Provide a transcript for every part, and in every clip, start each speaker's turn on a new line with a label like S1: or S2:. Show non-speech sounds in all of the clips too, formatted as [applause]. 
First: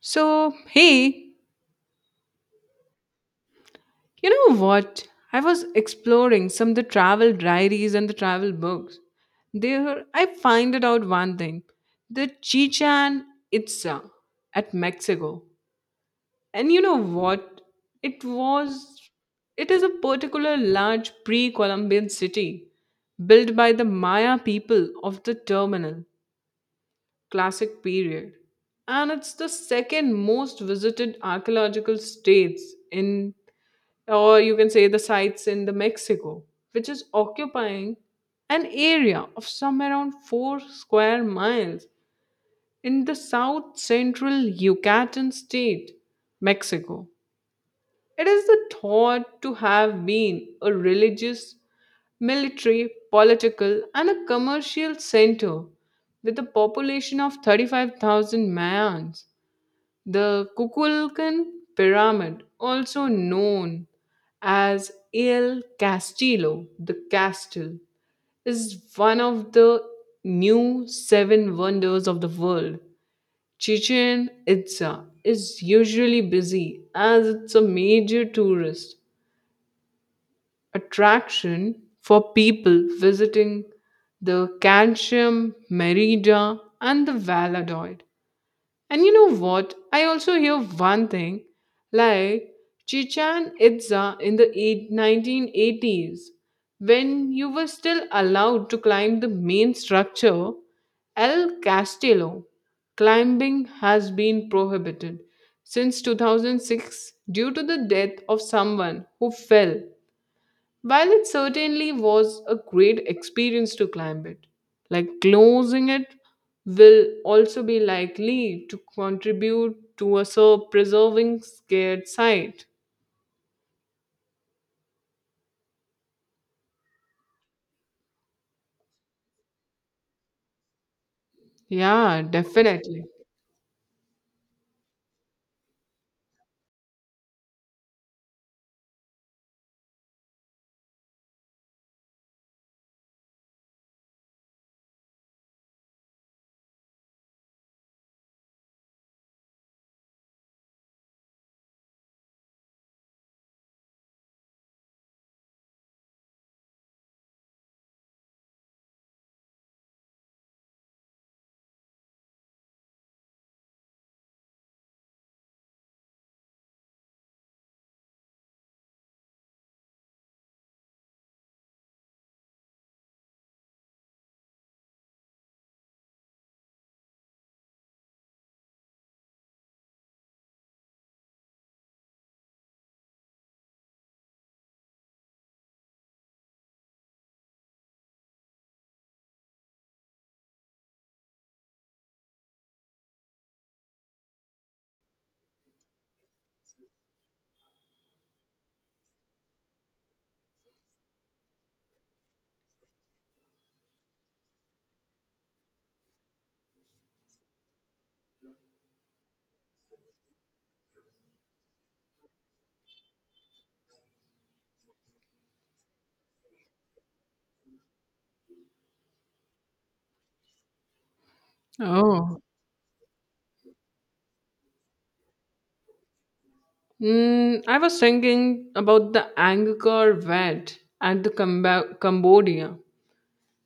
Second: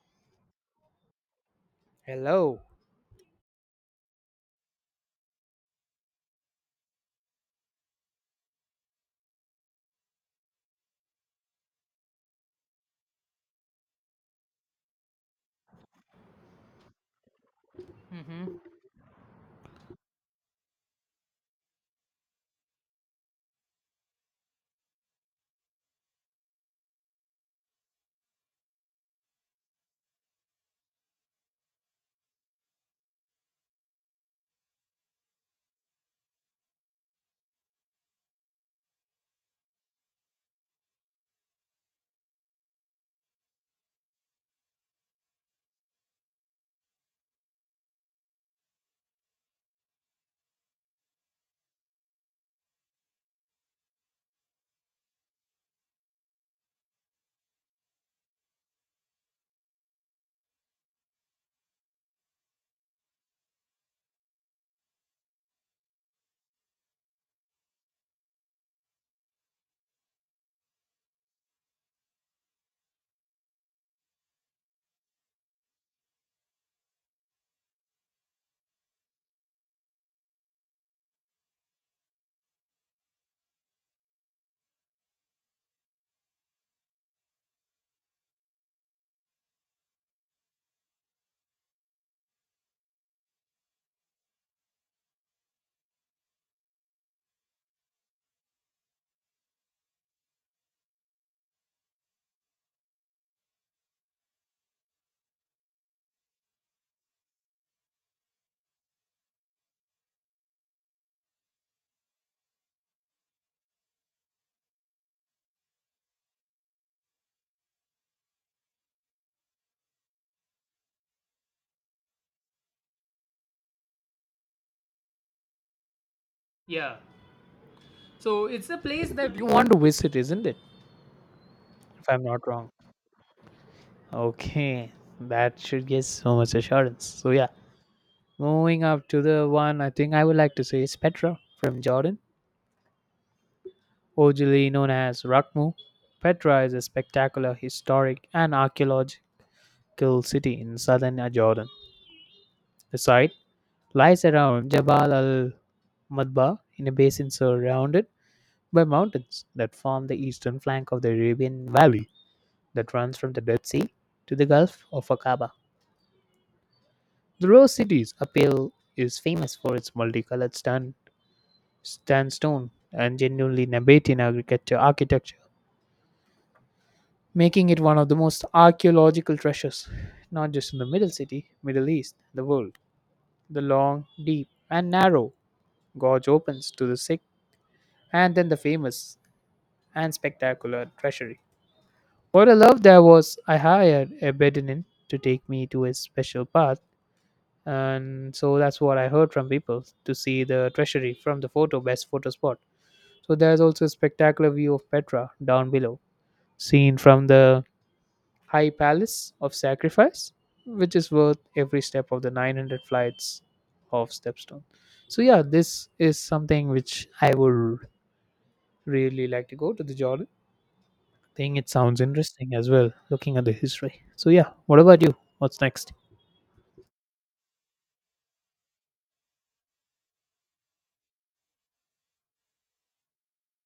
S1: So, hey,
S2: Hello.
S1: you know what? I was exploring some of the travel diaries and the travel books. There, I find it out one thing, the Chichen Itza at Mexico. And you know what? It was, it is a particular large pre Columbian city built by the Maya people of the terminal, classic period. And it's the second most visited archaeological states in, or you can say the sites in the Mexico, which is occupying an area of some around 4 square miles in the south central Yucatan state, Mexico. It is the thought to have been a religious, military, political, and a commercial center with a population of 35,000 Mayans. The Kukulkan Pyramid, also known as El Castillo, the castle, is one of the new seven wonders of the world. Chichen Itza is usually busy as it's a major tourist attraction for people visiting the Calcium, Merida, and the Valladolid. And you know what? I also hear one thing, like Chichen Itza in the 1980s, when you were still allowed to climb the main structure, El Castillo, climbing has been prohibited since 2006 due to the death of someone who fell. While it certainly was a great experience to climb it, like closing it will also be likely to contribute to a so preserving scared site.
S2: Yeah. So it's a place that you want to visit, isn't it? If I'm
S1: Yeah,
S2: not wrong.
S1: definitely.
S2: Okay. That should give so much assurance. So yeah. Moving up to the one I think I would like to say is Petra from Jordan, originally known as Rakmu. Petra is a spectacular historic and archaeological city in southern Jordan. The site lies around Jabal al Madba in a basin surrounded by mountains that form the eastern flank of the Arabian Valley that runs from the Dead Sea to the Gulf of Aqaba. The Rose City's appeal is famous for its multicolored sand, sandstone and genuinely Nabatean agriculture architecture, making it one of the most archaeological treasures, not just in the Middle East, the world. The long, deep, and narrow gorge opens to the sick, and then the famous and spectacular treasury. What I love, there was I hired a Bedouin to take me to a special path, and so that's what I heard from people, to see the treasury from the photo, best photo spot. So there's also a spectacular view of Petra down below, seen from the high palace of sacrifice, which is worth every step of the 900 flights of stepstone. So yeah, this is something which I would really like to go to, the Jordan thing. It sounds
S1: Oh.
S2: interesting as well, looking at the history. So yeah, what about you? What's next?
S1: I was thinking about the Angkor Wat at the Cambodia.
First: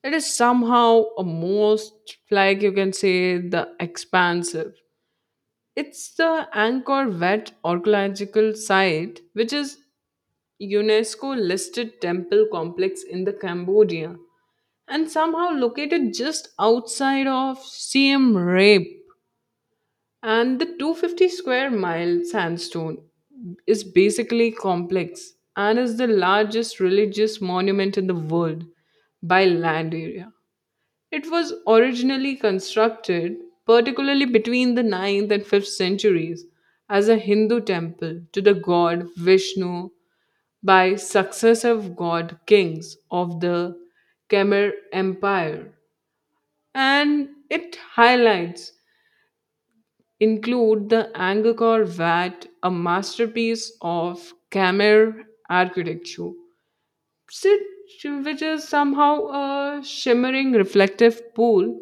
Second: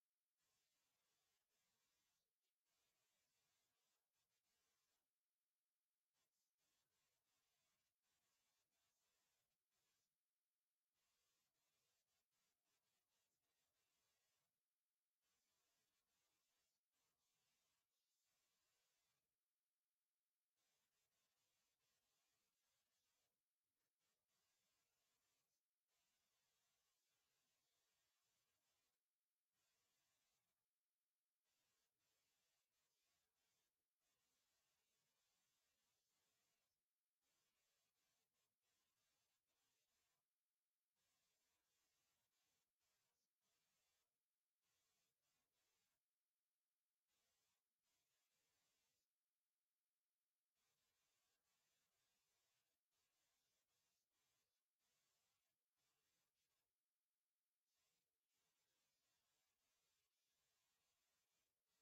S1: It is somehow a most, like you can say, the expansive. It's the Angkor Wat archaeological site, which is UNESCO listed temple complex in the Cambodia and somehow located just outside of Siem Reap. And the 250 square mile sandstone is basically complex and is the largest religious monument in the world by land area. It was originally constructed, particularly between the ninth and 5th centuries, as a Hindu temple to the god Vishnu by successive god kings of the Khmer Empire. And its highlights include the Angkor Wat, a masterpiece of Khmer architecture, sit- which is somehow a shimmering reflective pool.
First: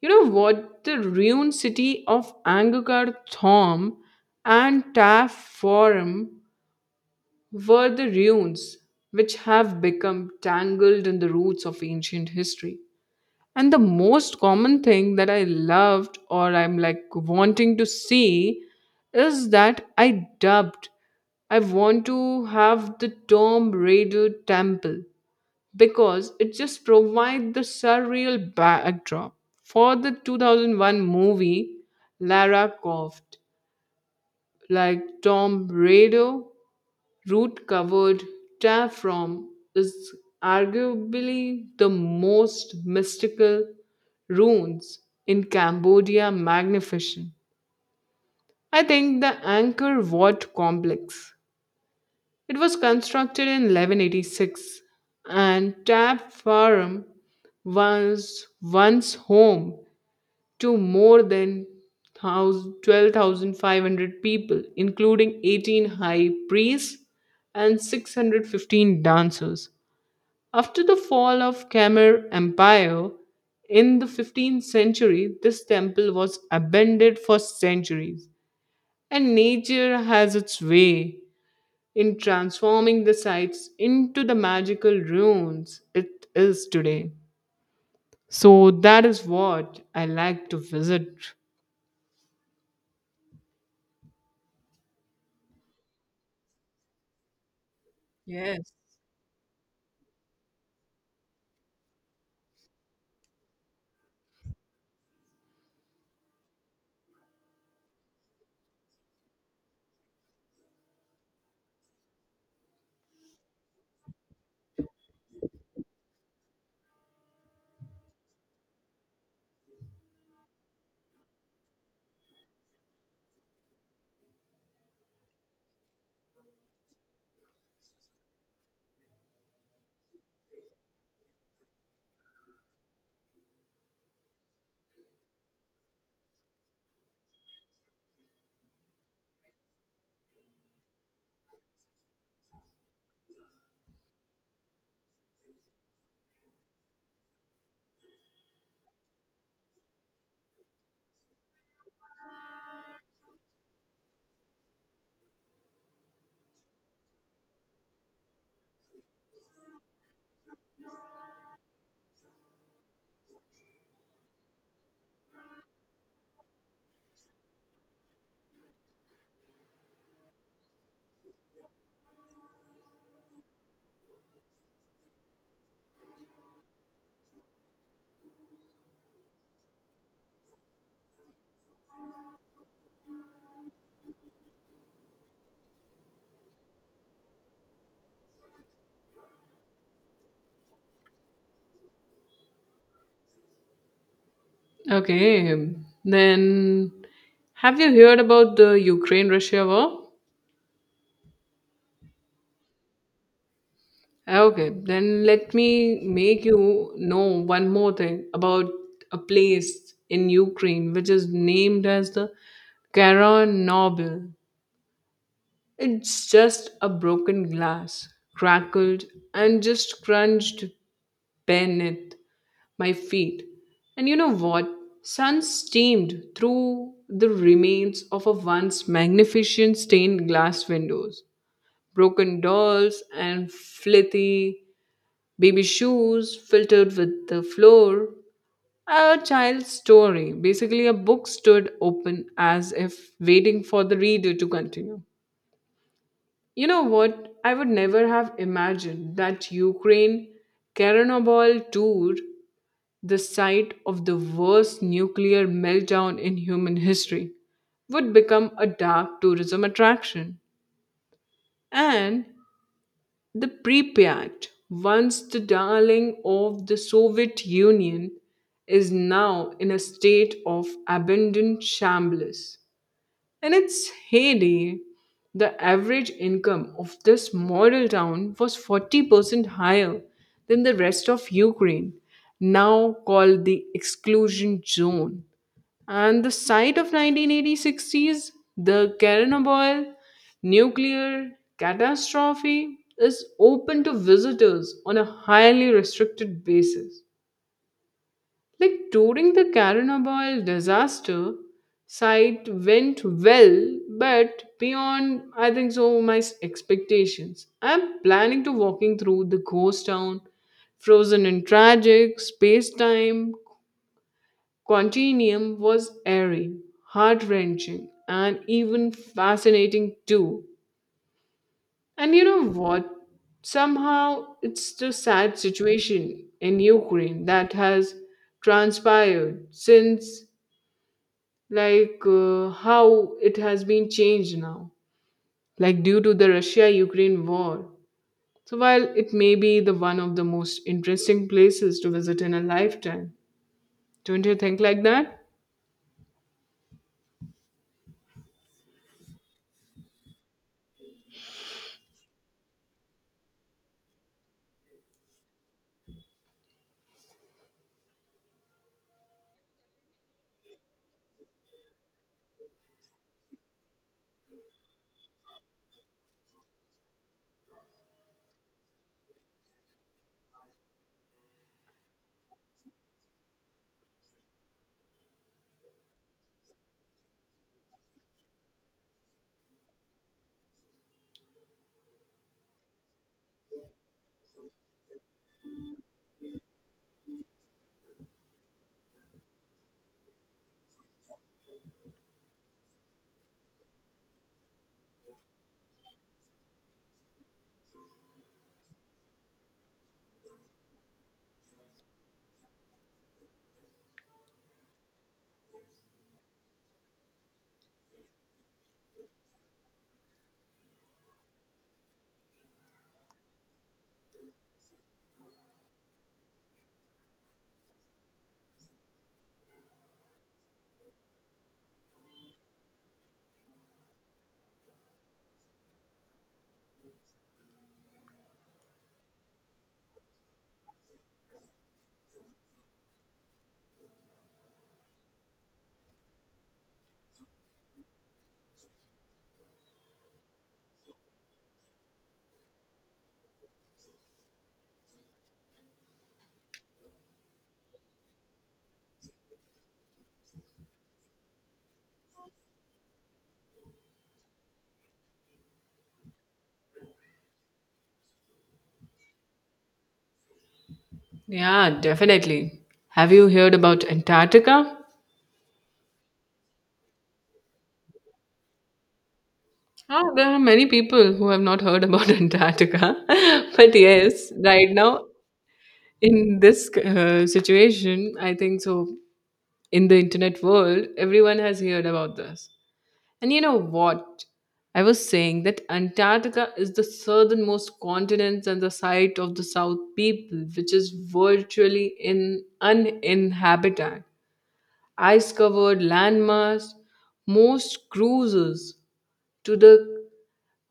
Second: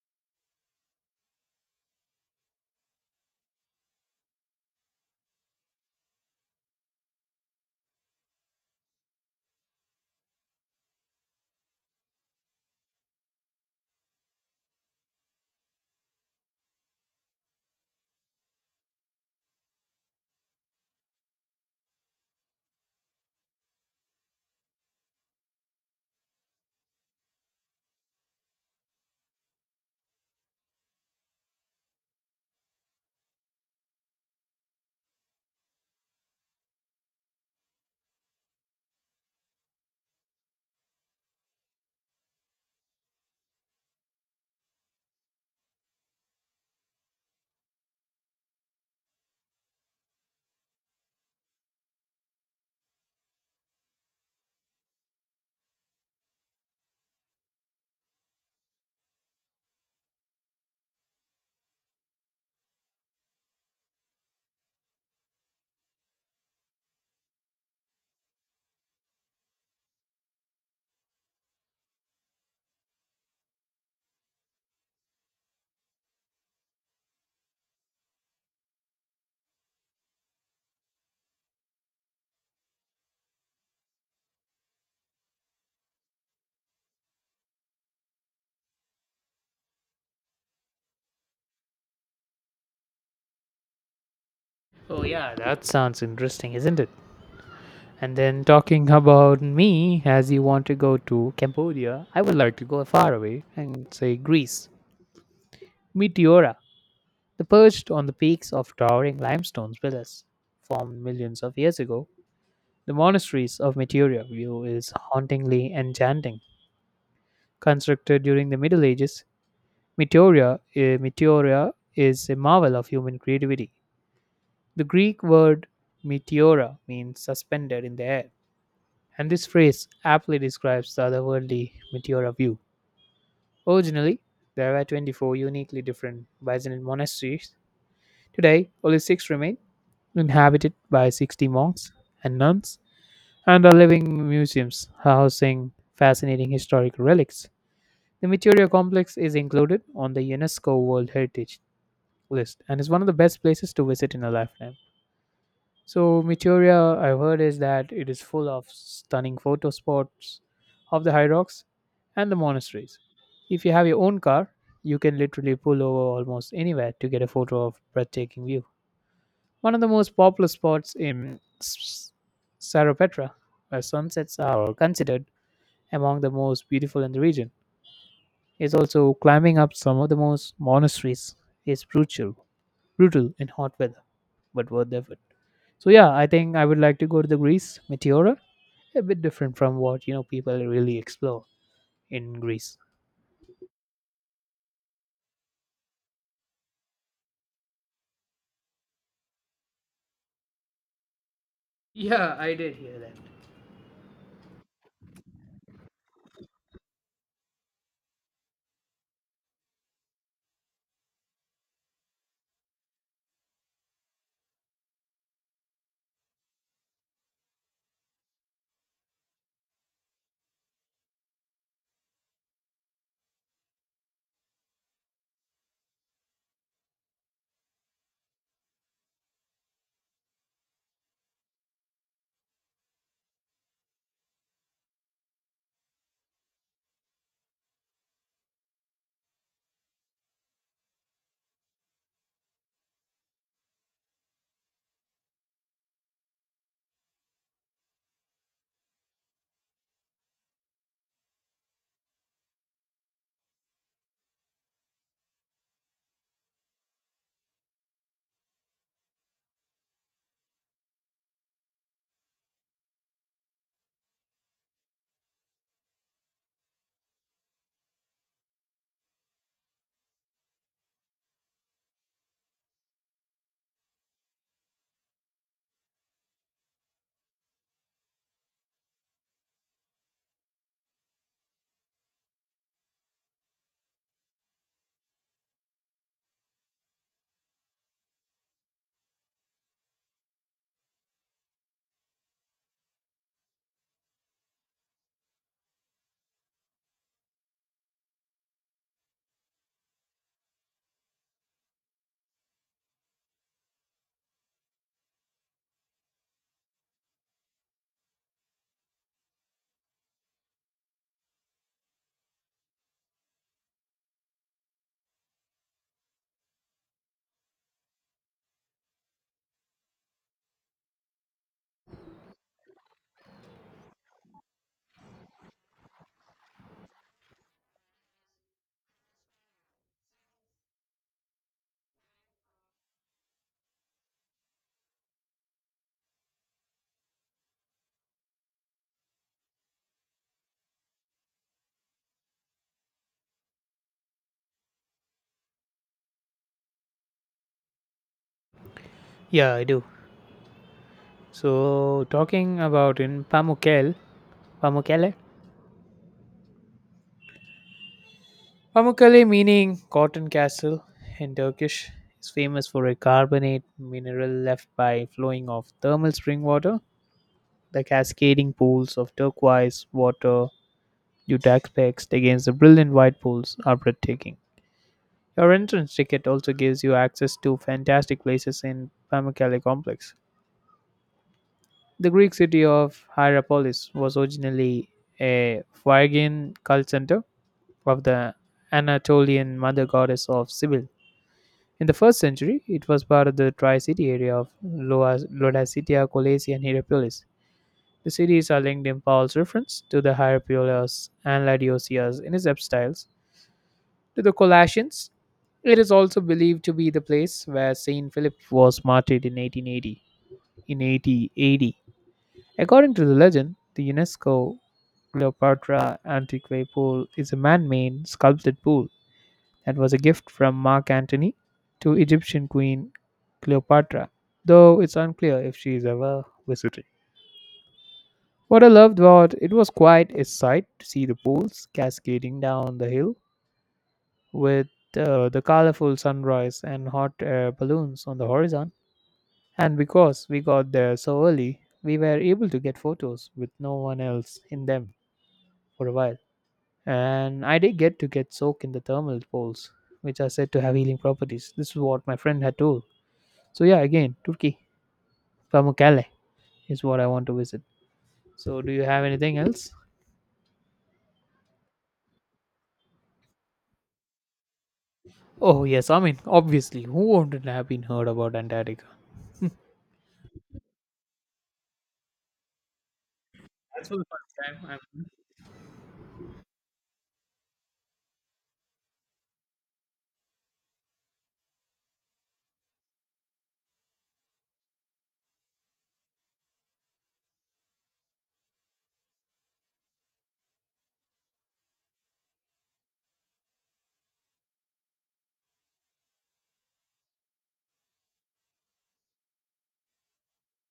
S1: You know what? The ruined city of Angkor Thom and Taff Forum were the ruins which have become tangled in the roots of ancient history. And the most common thing that I loved, or I'm like wanting to see, is that I dubbed I want to have the Tomb Raider temple, because it just provides the surreal backdrop for the 2001 movie Lara Croft, like Tom Raider. Root covered tear from is arguably the most mystical ruins in Cambodia. Magnificent. I think the Angkor Wat complex, it was constructed in 1186, and Tab Farm was once home to more than 12,500 people, including 18 high priests and 615 dancers. After the fall of Khmer Empire in the 15th century, this temple was abandoned for centuries, and nature has its way in transforming the sites into the magical ruins it is today. So that is what I like to visit.
S2: Oh yeah, that sounds interesting, isn't it? And then
S1: Yes.
S2: talking about me, as you want to go to Cambodia, I would like to go far away and say Greece. Meteora, the perched on the peaks of towering limestone pillars formed millions of years ago, the monasteries of Meteora view is hauntingly enchanting. Constructed during the Middle Ages, Meteoria is a marvel of human creativity. The Greek word meteora means suspended in the air. And this phrase aptly describes the otherworldly Meteora view. Originally, there were 24 uniquely different Byzantine monasteries. Today, only six remain, inhabited by 60 monks and nuns, and are living museums housing fascinating historic relics. The Meteora complex is included on the UNESCO World Heritage list and is one of the best places to visit in a lifetime. So Meteoria, I've heard, is that it is full of stunning photo spots of the high rocks and the monasteries. If you have your own car, you can literally pull over almost anywhere to get a photo of breathtaking view. One of the most popular spots in Sarapetra, where sunsets are considered among the most beautiful in the region, is also climbing up some of the most monasteries is brutal, brutal in hot weather, but worth the effort. So yeah, I think I would like to go to the Greece Meteora. A bit different from what, you know, people really explore in Greece.
S1: Okay, then have you heard about the Ukraine Russia war?
S2: Yeah, I did hear that.
S1: Okay, then let me make you know one more thing about a place in Ukraine which is named as the Kara Nobel. It's just a broken glass, crackled and just crunched beneath my feet. And you know what? Sun steamed through the remains of a once magnificent stained glass windows. Broken dolls and flithy baby shoes filtered with the floor. A child's story. Basically, a book stood open as if waiting for the reader to continue. You know what? I would never have imagined that Ukraine Chernobyl tour, the site of the worst nuclear meltdown in human history, would become a dark tourism attraction. And the Pripyat, once the darling of the Soviet Union, is now in a state of abandoned shambles. In its heyday, the average income of this model town was 40% higher than the rest of Ukraine, now called the exclusion zone. And the site of 1986 sees the Chernobyl nuclear catastrophe is open to visitors on a highly restricted basis. Like during the Carinaval disaster, site went well, but beyond I think so my expectations. I'm planning to walking through the ghost town, frozen in tragic space-time continuum was airy, heart-wrenching, and even fascinating too. And you know what? Somehow it's the sad situation in Ukraine that has transpired since, like how it has been changed now, like due to the russia ukraine war. So while it may be the one of the most interesting places to visit in a lifetime, don't you think like that?
S2: Yeah, I do. So talking about in Pamukkale, Pamukkale, Pamukkale meaning cotton castle in Turkish is famous for a carbonate mineral left by flowing of thermal spring water. The cascading pools of turquoise water due to aspects against the brilliant white pools are breathtaking. Your entrance ticket also gives you access to fantastic places in Pamukkale complex. The Greek city of Hierapolis was originally a Phrygian cult center of the Anatolian mother goddess of Sibyl. In the first century, it was part of the tri-city area of Laodicea, Colosse, and Hierapolis. The cities are linked in Paul's reference to the Hierapolis and Laodicea in his epistyles, to the Colossians. It is also believed to be the place where Saint Philip was martyred in 1880. In 80 AD. According to the legend, the UNESCO Cleopatra Antiquae Pool is a man made sculpted pool that was a gift from Mark Antony to Egyptian Queen Cleopatra, though it's unclear if she is ever visited. What I loved about it was quite a sight to see the pools cascading down the hill with the colorful sunrise and hot air balloons on the horizon. And because we got there so early, we were able to get photos with no one else in them for a while. And I did get to get soaked in the thermal pools, which are said to have healing properties. This is what my friend had told. So yeah, again, Turkey, Pamukkale is what I want to visit. So do you have anything else?
S1: Yeah, definitely. Have you heard about antarctica?
S2: Oh yes, I mean obviously, who wouldn't have been heard about Antarctica?
S1: Oh, there are many people who have not heard about [laughs] Antarctica. [laughs] But
S2: That's for the
S1: yes,
S2: first time.
S1: right
S2: I'm-
S1: now, in this situation, I think so. In the internet world, everyone has heard about this. And you know what? I was saying that Antarctica is the southernmost continent and the site of the South people, which is virtually in uninhabited, ice-covered landmass. Most cruises to the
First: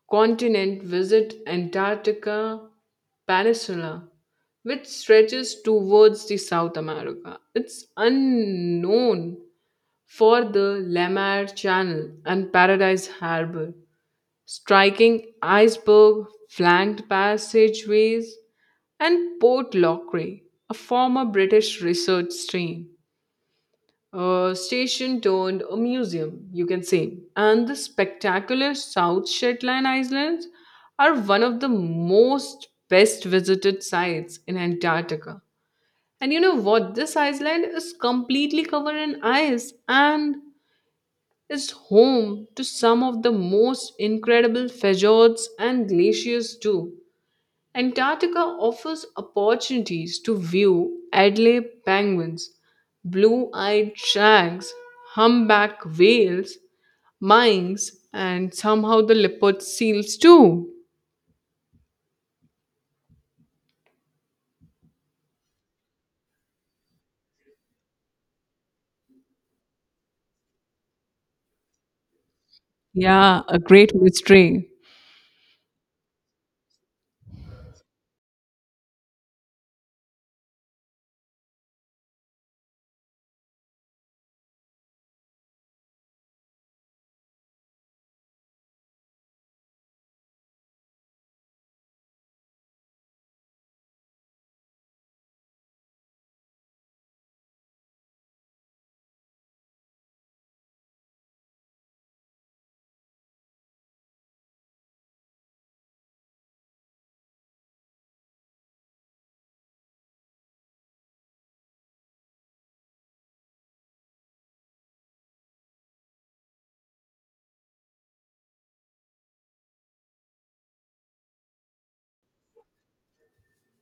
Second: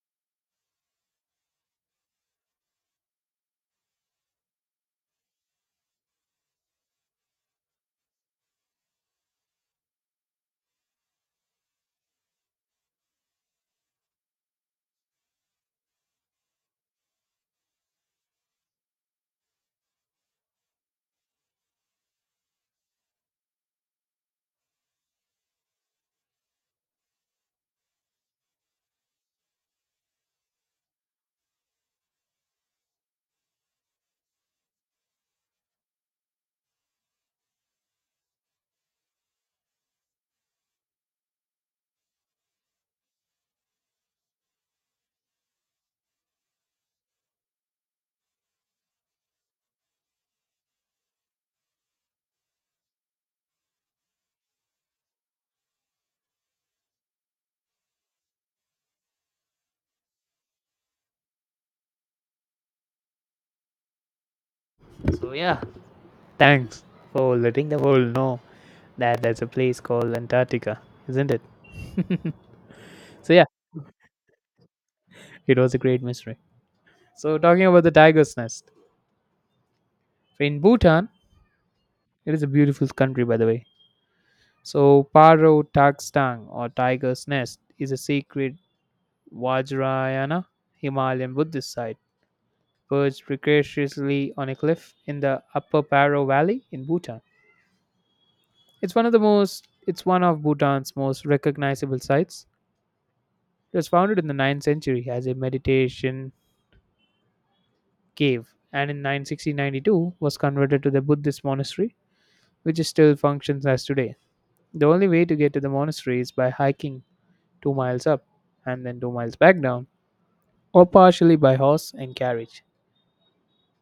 S1: continent visit Antarctica Peninsula, which stretches towards the South America. It's unknown for the La Mer Channel and Paradise Harbor, striking iceberg, flanked passageways, and Port Lockery, a former British research stream. A station turned a museum, you can say, and the spectacular South Shetland Islands are one of the most best visited sites in Antarctica. And you know what? This island is completely covered in ice and is home to some of the most incredible fjords and glaciers too. Antarctica offers opportunities to view Adelaide penguins, blue-eyed shags, humpback whales, minks, and somehow the leopard seals too.
S2: So yeah, thanks for letting the world know that there's a place called Antarctica, isn't it? So,
S1: Yeah,
S2: yeah,
S1: a great mystery.
S2: it was a great mystery. So, talking about the tiger's nest. In Bhutan, it is a beautiful country, by the way. So, Paro Takstang or Tiger's Nest is a sacred Vajrayana Himalayan Buddhist site perched precariously on a cliff in the upper Paro Valley in Bhutan. It's one of Bhutan's most recognizable sites. It was founded in the 9th century as a meditation cave and in 960 was converted to the Buddhist monastery, which still functions as today. The only way to get to the monastery is by hiking 2 miles up and then 2 miles back down or partially by horse and carriage.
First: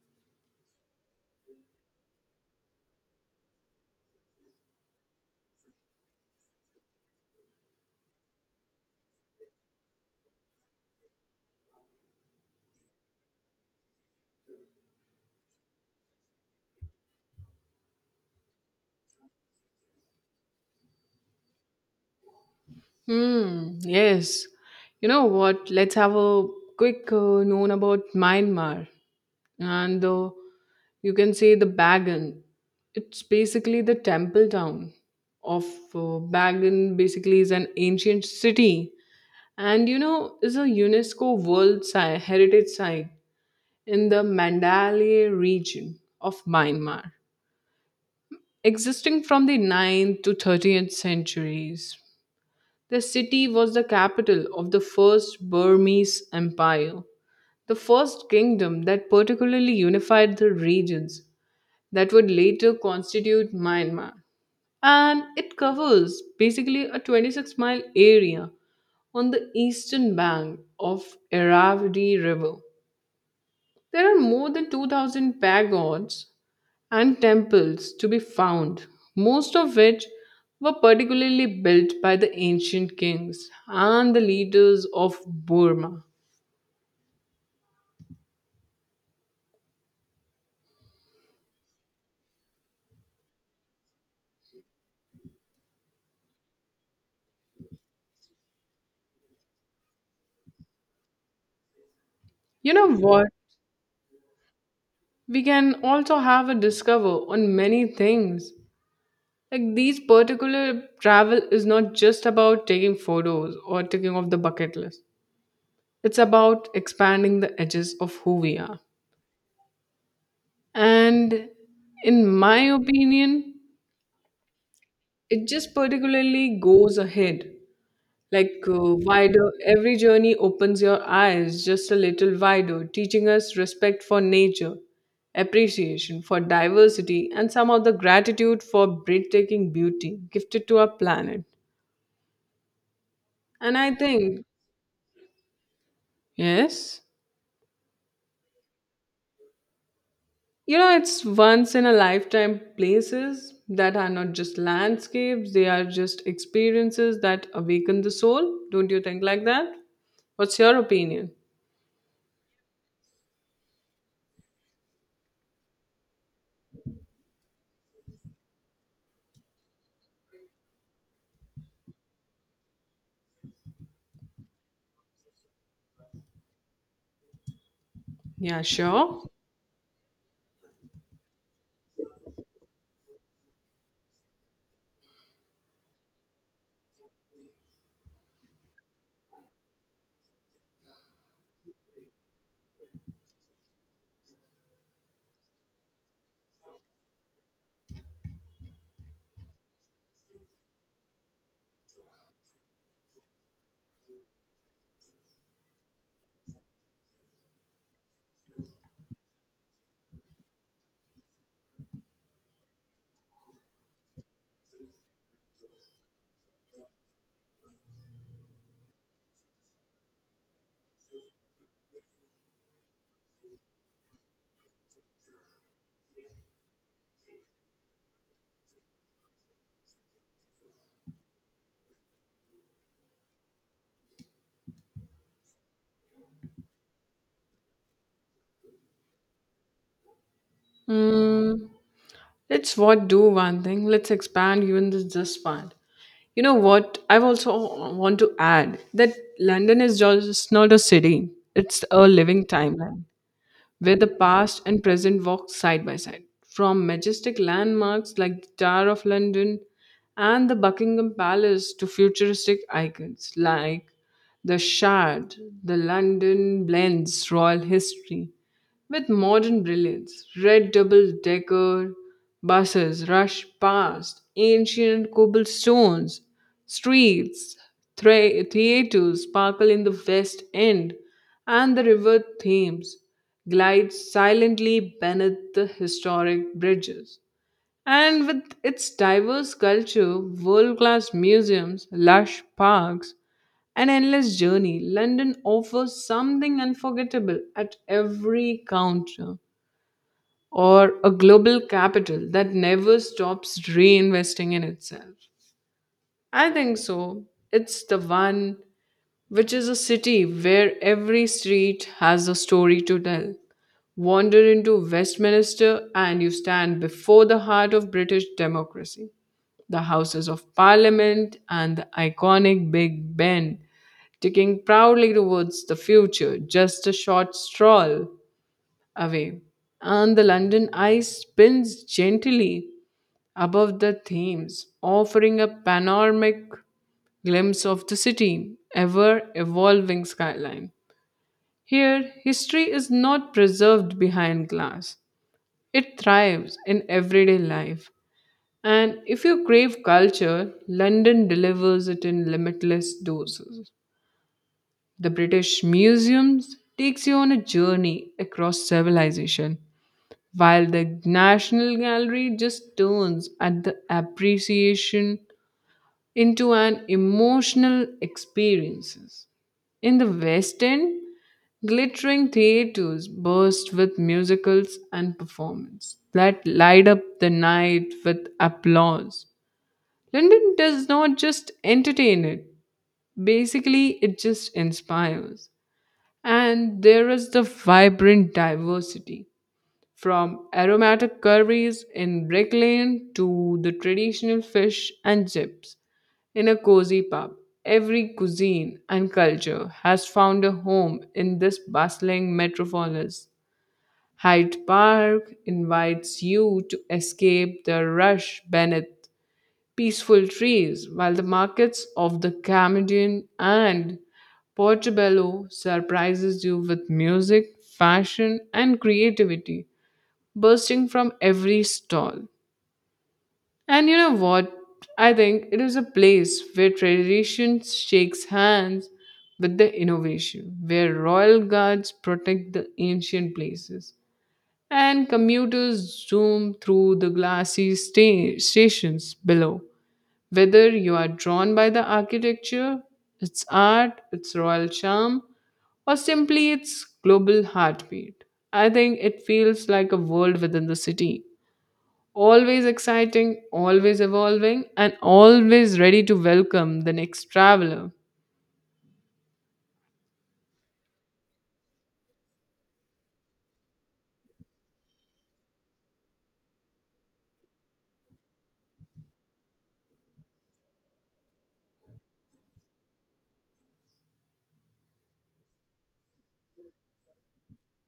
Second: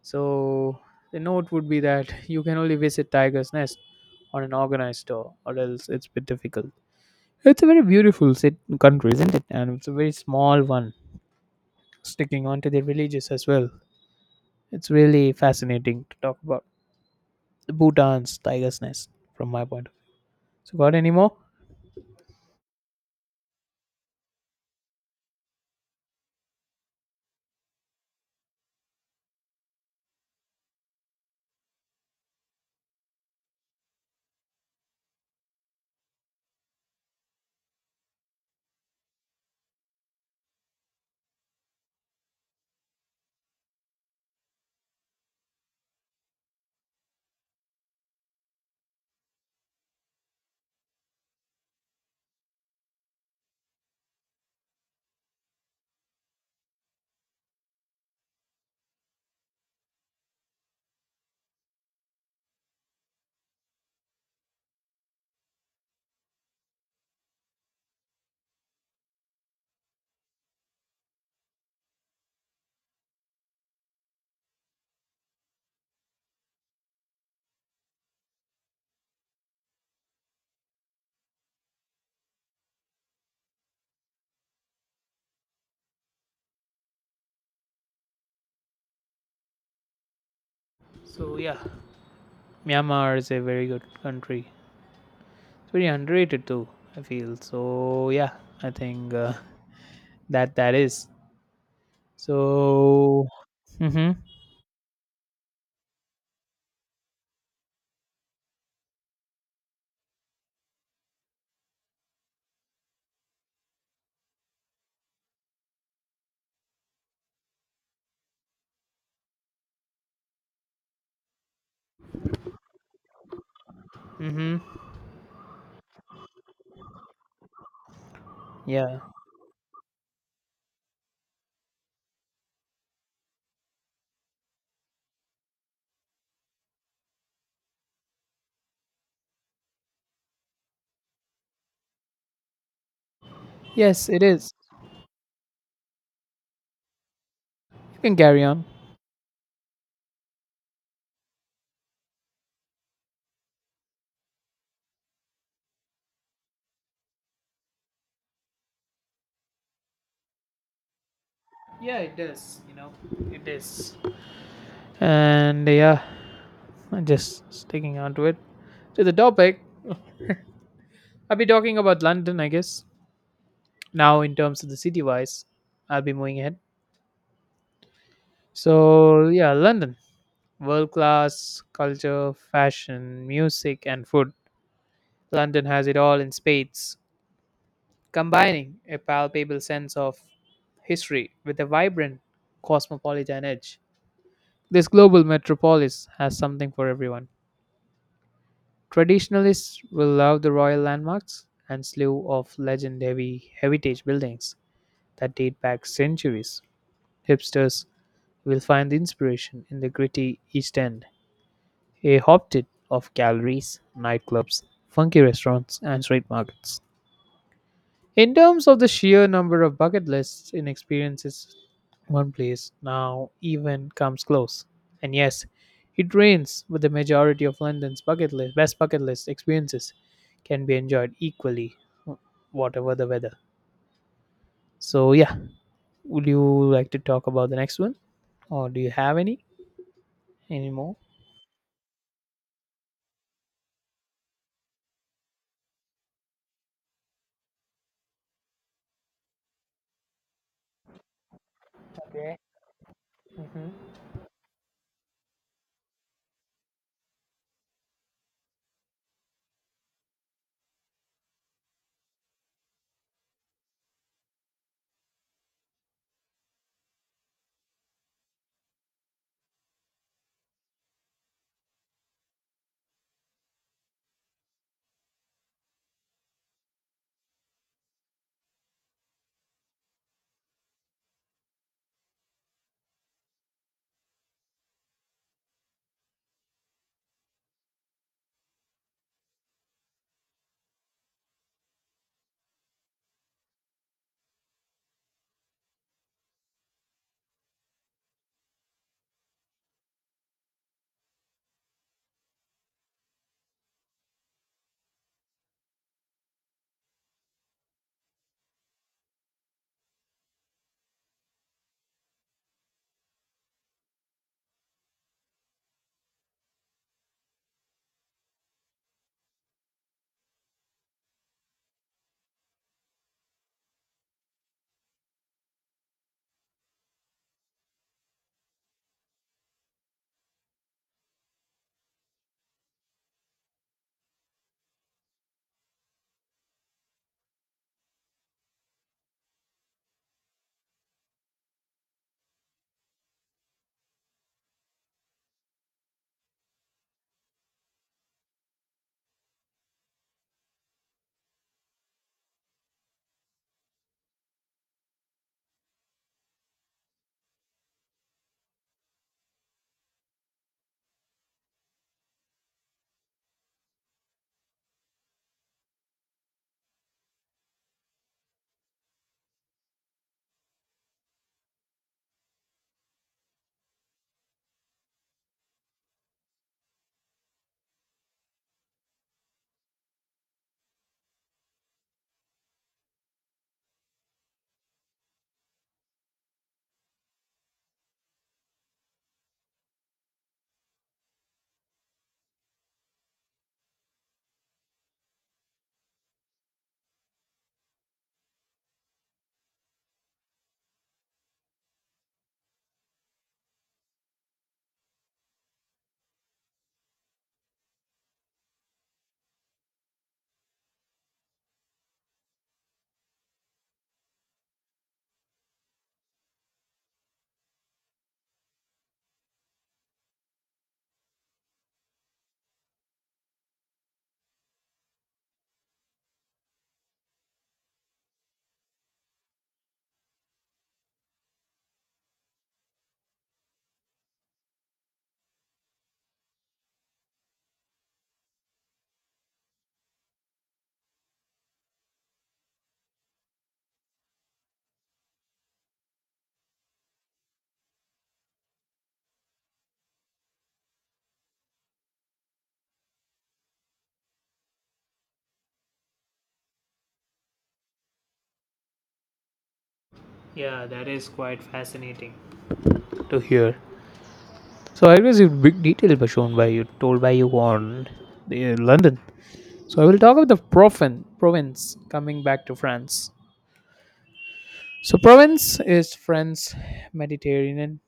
S2: So the note would be that you can only visit Tiger's Nest on an organized tour or else it's a bit difficult. It's a very beautiful country, isn't it? And it's a very small one. Sticking onto the villages as well. It's really fascinating to talk about. Bhutan's tiger's nest from my point of view. So got any more?
S1: Hmm, yes. You know what? Let's have a quick known about Myanmar, and the you can say the Bagan. It's basically the temple town of uh, Bagan. Basically, is an ancient city, and is a UNESCO World Heritage Site in the Mandalay region of Myanmar, existing from the ninth to 30th centuries. The city was the capital of the first Burmese Empire, the first kingdom that particularly unified the regions that would later constitute Myanmar. And it covers basically a 26-mile area on the eastern bank of Irrawaddy River. There are more than 2000 pagods and temples to be found, most of which were particularly built by the ancient kings and the leaders of Burma.
S2: So yeah, Myanmar is a very good country. It's very underrated too. I feel so. Yeah, I think that is
S1: You know
S2: so.
S1: what?
S2: Mhm.
S1: We can also have a discover on many things, like these particular travel is not just about taking photos or taking off the bucket list. It's about expanding the edges of who we are. And in my opinion,
S2: Mhm.
S1: it just particularly goes ahead, like
S2: Yeah.
S1: wider. Every journey opens your eyes just a little wider, teaching us respect for nature, appreciation for diversity, and somehow the gratitude for breathtaking beauty gifted to our planet. And I
S2: Yes, it
S1: think
S2: is.
S1: yes.
S2: You can carry on.
S1: It's once in a lifetime places that are not just landscapes, they are just experiences that awaken the soul. Don't you think like that? What's your opinion?
S2: Yeah, it does. You know, it is. And yeah, I'm just sticking onto it. To the topic, I'll be talking about London, I guess. Now, in terms of the city wise, I'll be moving ahead.
S1: Yeah, sure.
S2: So yeah, London, world class culture, fashion, music, and food. London has it all in spades, combining a palpable sense of history with a vibrant cosmopolitan edge. This global metropolis has something for everyone. Traditionalists will love the royal landmarks and slew of legend-heavy heritage buildings that date back centuries. Hipsters will find the inspiration in the gritty East End, a hotbed of galleries, nightclubs, funky restaurants, and street markets. In terms of the sheer number of bucket lists and experiences, one place now even comes close. And yes, it rains, but the majority of London's bucket list, best bucket list experiences can be enjoyed equally, whatever the weather. So, yeah, would you like to talk about the next one? Or do you have any? Any more?
S1: Mm, let's what do one thing. Let's expand even this part. You know what? I also want to add that London is just not a city; it's a
S2: Okay.
S1: living timeline,
S2: Hmm.
S1: where the past and present walk side by side. From majestic landmarks like the Tower of London and the Buckingham Palace to futuristic icons like the Shard, the London blends royal history with modern brilliance. Red double decker buses rush past ancient cobblestones, streets, theaters sparkle in the West End, and the River Thames glides silently beneath the historic bridges. And with its diverse culture, world class museums, lush parks, and endless journey, London offers something unforgettable at every counter, or a global capital that never stops reinvesting in itself. I think so. It's the one which is a city where every street has a story to tell. Wander into Westminster and you stand before the heart of British democracy, the Houses of Parliament and the iconic Big Ben, ticking proudly towards the future, just a short stroll away. And the London Eye spins gently above the Thames, offering a panoramic glimpse of the city, ever evolving skyline. Here, history is not preserved behind glass, it thrives in everyday life. And if you crave culture, London delivers it in limitless doses. The British Museums takes you on a journey across civilization, while the National Gallery just turns at the appreciation into an emotional experiences. In the West End, glittering theaters burst with musicals and performance that light up the night with applause. London does not just entertain it, basically, it just inspires. And there is the vibrant diversity, from aromatic curries in Brick Lane to the traditional fish and chips in a cozy pub. Every cuisine and culture has found a home in this bustling metropolis. Hyde Park invites you to escape the rush beneath peaceful trees, while the markets of the Camden and Portobello surprises you with music, fashion, and creativity bursting from every stall. And you know what? I think it is a place where tradition shakes hands with the innovation, where royal guards protect the ancient places, and commuters zoom through the glassy stations below. Whether you are drawn by the architecture, its art, its royal charm, or simply its global heartbeat, I think it feels like a world within the city, always exciting, always evolving, and always ready to welcome the next traveler.
S2: Yeah, that is quite fascinating to hear. So I was in big detail by shown by you, told by you on the, London. So I will talk about the Proven province coming back to France. So Provence is France's Mediterranean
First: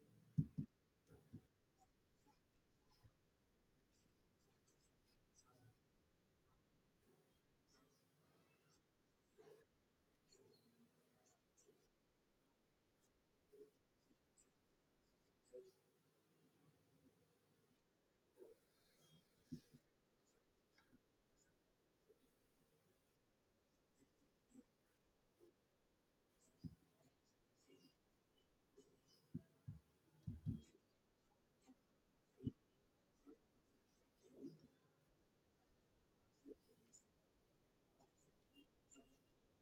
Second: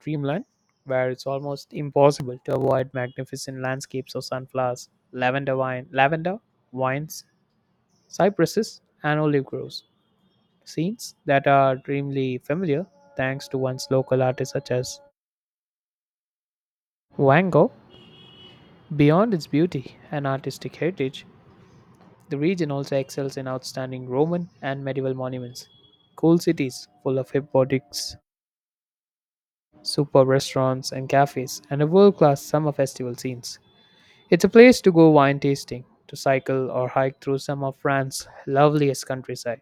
S2: dreamland, where it's almost impossible to avoid magnificent landscapes of sunflowers, lavender wines, cypresses, and olive groves. Scenes that are dreamily familiar thanks to one's local artists such as Van Gogh. Beyond its beauty and artistic heritage, the region also excels in outstanding Roman and medieval monuments, cool cities full of hip boutiques, superb restaurants and cafes, and a world class summer festival scenes. It's a place to go wine tasting, to cycle or hike through some of France's loveliest countryside,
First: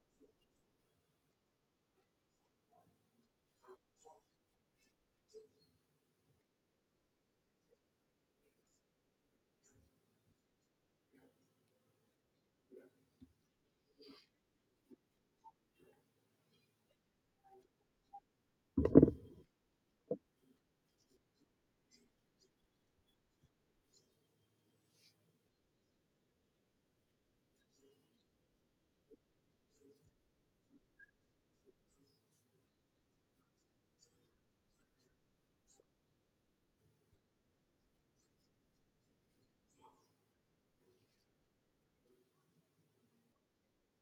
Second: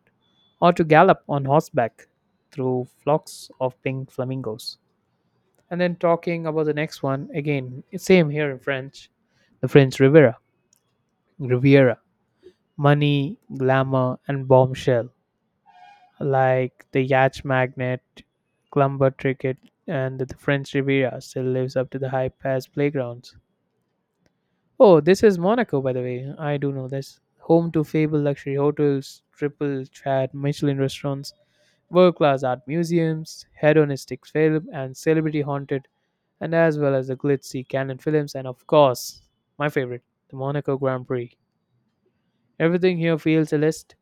S2: or to gallop on horseback through flocks of pink flamingos. And then talking about the next one, again, same here in French, the French Riviera. Riviera money, glamour, and bombshell. Like the yacht Magnet, Clumber Cricket, and the French Riviera still lives up to the hype as playgrounds. Oh, this is Monaco, by the way. I do know this. Home to fabled luxury hotels, triple chat Michelin restaurants, world class art museums, hedonistic film, and celebrity haunted, and as well as the glitzy Canon films, and of course, my favorite, the Monaco Grand Prix. Everything here feels a list.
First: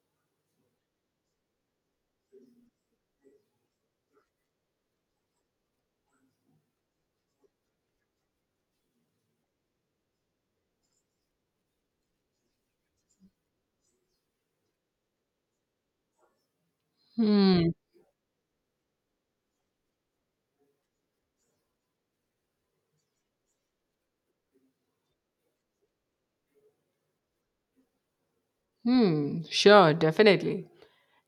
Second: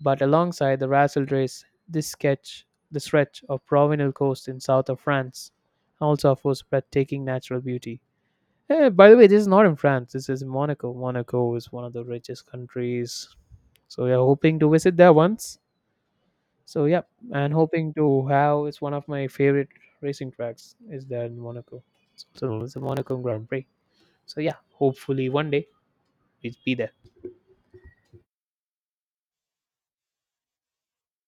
S2: But alongside the Rassel race, this sketch, the stretch of Provenal coast in south of France, also offers breathtaking natural beauty. Eh, by the way, this is not in France. This is in Monaco. Monaco is one of the richest countries. So we are hoping to visit there once. So yeah, and
S1: Hmm.
S2: hoping to have, it's one of my favorite racing tracks is there in Monaco. So it's the Monaco Grand Prix. So yeah, hopefully one day we'll be there.
S1: Hmm. Sure, definitely.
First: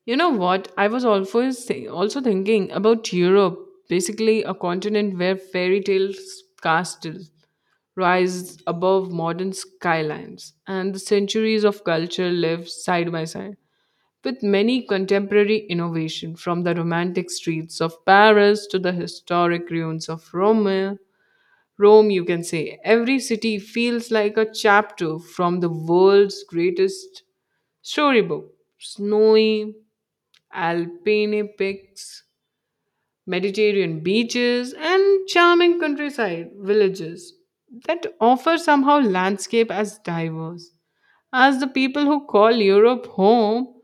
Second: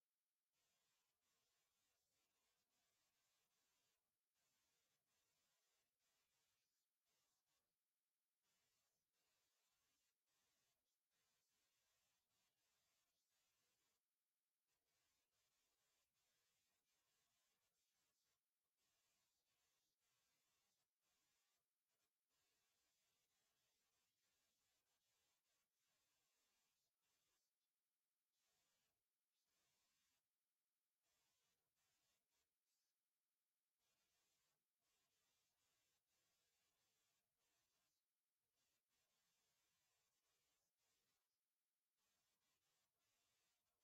S1: You know what? I was always also thinking about Europe, basically a continent where fairy tales castles rise above modern skylines, and the centuries of culture live side by side. With many contemporary innovation, from the romantic streets of Paris to the historic ruins of Rome, you can say. Every city feels like a chapter from the world's greatest storybook. Snowy Alpine peaks, Mediterranean beaches, and charming countryside villages that offer somehow landscape as diverse as the people who call Europe home,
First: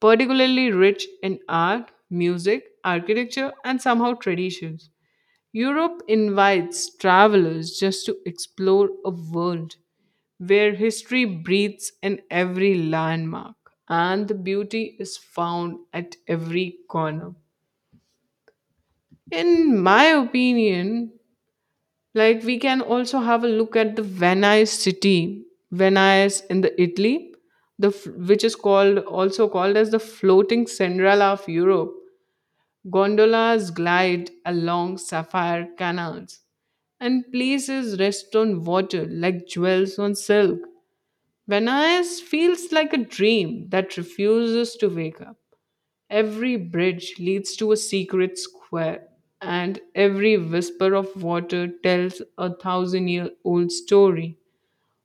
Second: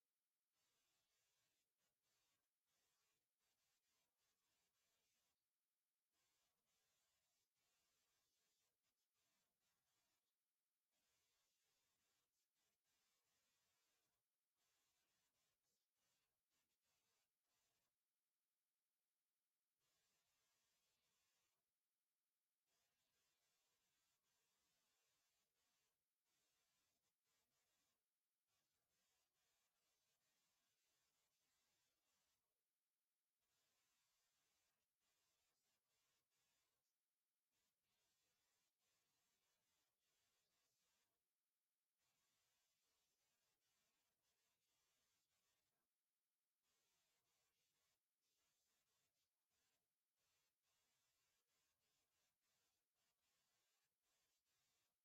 S1: particularly rich in art, music, architecture, and somehow traditions. Europe invites travelers just to explore a world where history breathes in every landmark and the beauty is found at every corner. In my opinion, like we can also have a look at the Venice city, Venice in the Italy, the which is called also called as the floating Cinderella of Europe. Gondolas glide along sapphire canals, and places rest on water like jewels on silk. Venice feels like a dream that refuses to wake up. Every bridge leads to a secret square, and every whisper of water tells a thousand year old story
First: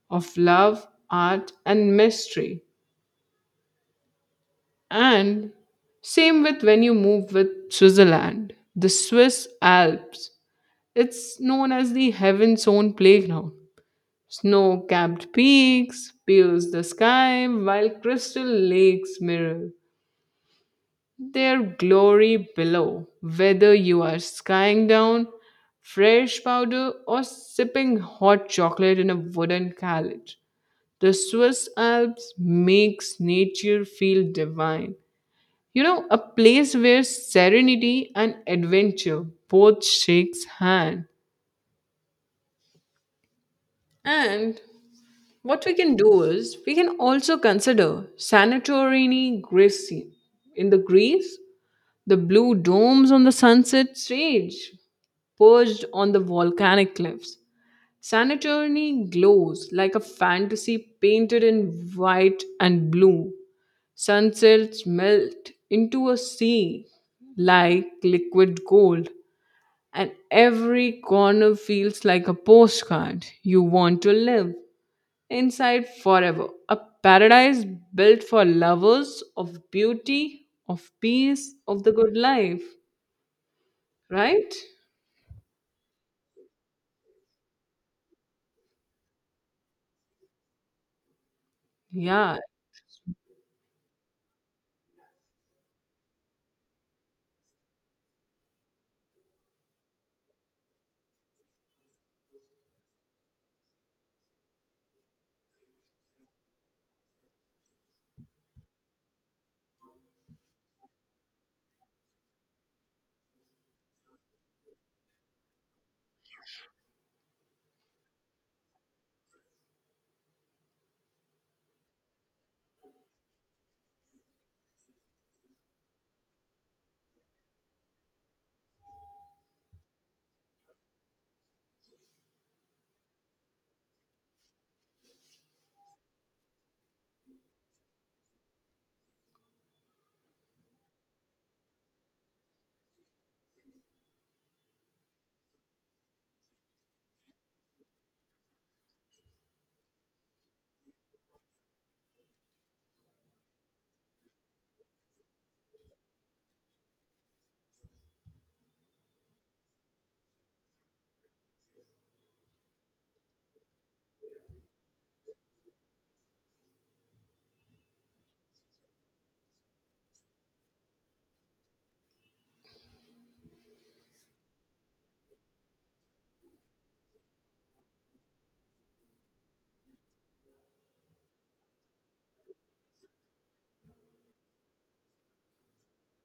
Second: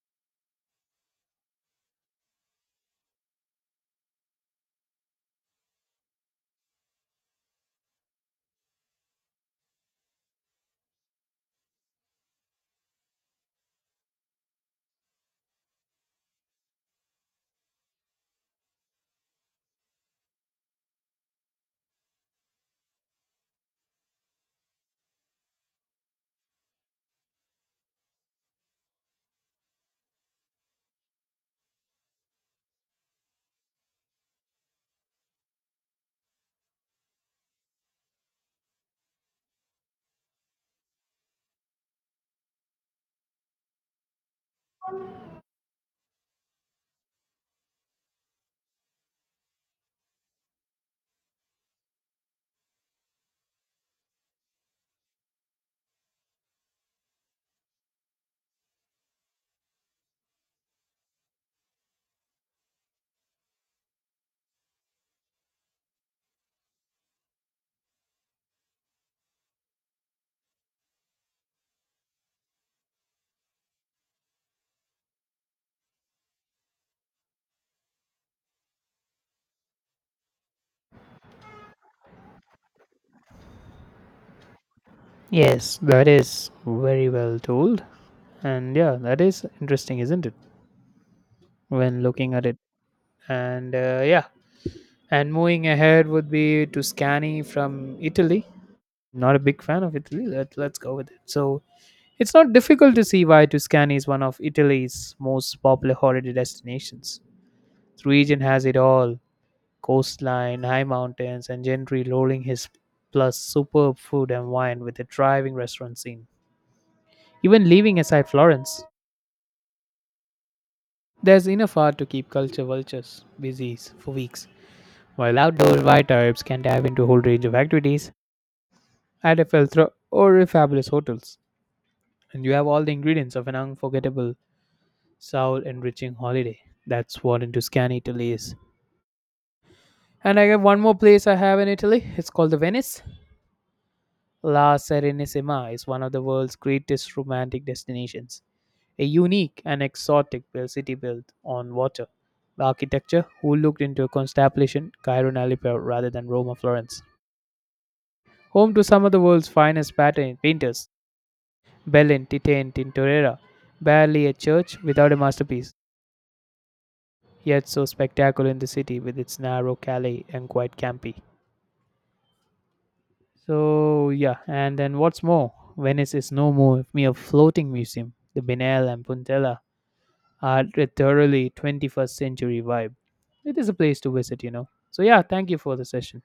S1: of love, art, and mystery. And same with when you move with Switzerland, the Swiss Alps. It's known as the heaven's own playground. Snow capped peaks pierce the sky while crystal lakes mirror their glory below. Whether you are skying down fresh powder or sipping hot chocolate in a wooden carriage, the Swiss Alps makes nature feel divine. A place where serenity and adventure both shakes hand. And what we can do is we can also consider Santorini, Greece, in the Greece, the blue domes on the sunset stage perched on the volcanic cliffs. Santorini glows like a fantasy painted in white and blue. Sunsets melt into a sea like liquid gold, and every corner feels like a postcard you want to live inside forever. A paradise built for lovers of beauty, of peace, of the good life, right?
S2: Yes, that is very well told. And yeah, that is interesting, isn't it? When looking
S1: Yeah,
S2: at it. And yeah, and moving ahead would be to Scanny from Italy. Not a big fan of Italy. Let's go with it. So it's not difficult to see why Tuscany is one of Italy's most popular holiday destinations. The region has it all, coastline, high mountains, and gentry rolling his, plus superb food and wine with a thriving restaurant scene. Even leaving aside Florence, there's enough art to keep culture vultures busy for weeks, while outdoor white types can dive into a whole range of activities at a Felthra or a fabulous hotels. And you have all the ingredients of an unforgettable, soul enriching holiday. That's what into Scan Italy is. And I have one more place I have in Italy. It's called the Venice. La Serenissima is one of the world's greatest romantic destinations, a unique and exotic city built on water. The architecture who looked into Constantinople, Cairo, and Aleppo rather than Rome or Florence. Home to some of the world's finest pattern painters, Bellin, Titian, Tintorera, barely a church without a masterpiece, yet so spectacular in the city with its narrow calle and quite campy. So yeah, and then what's more, Venice is no more mere floating museum. The Biennale and Puntella had a thoroughly 21st century vibe. It is a place to visit, you know. So, yeah, thank you for the session.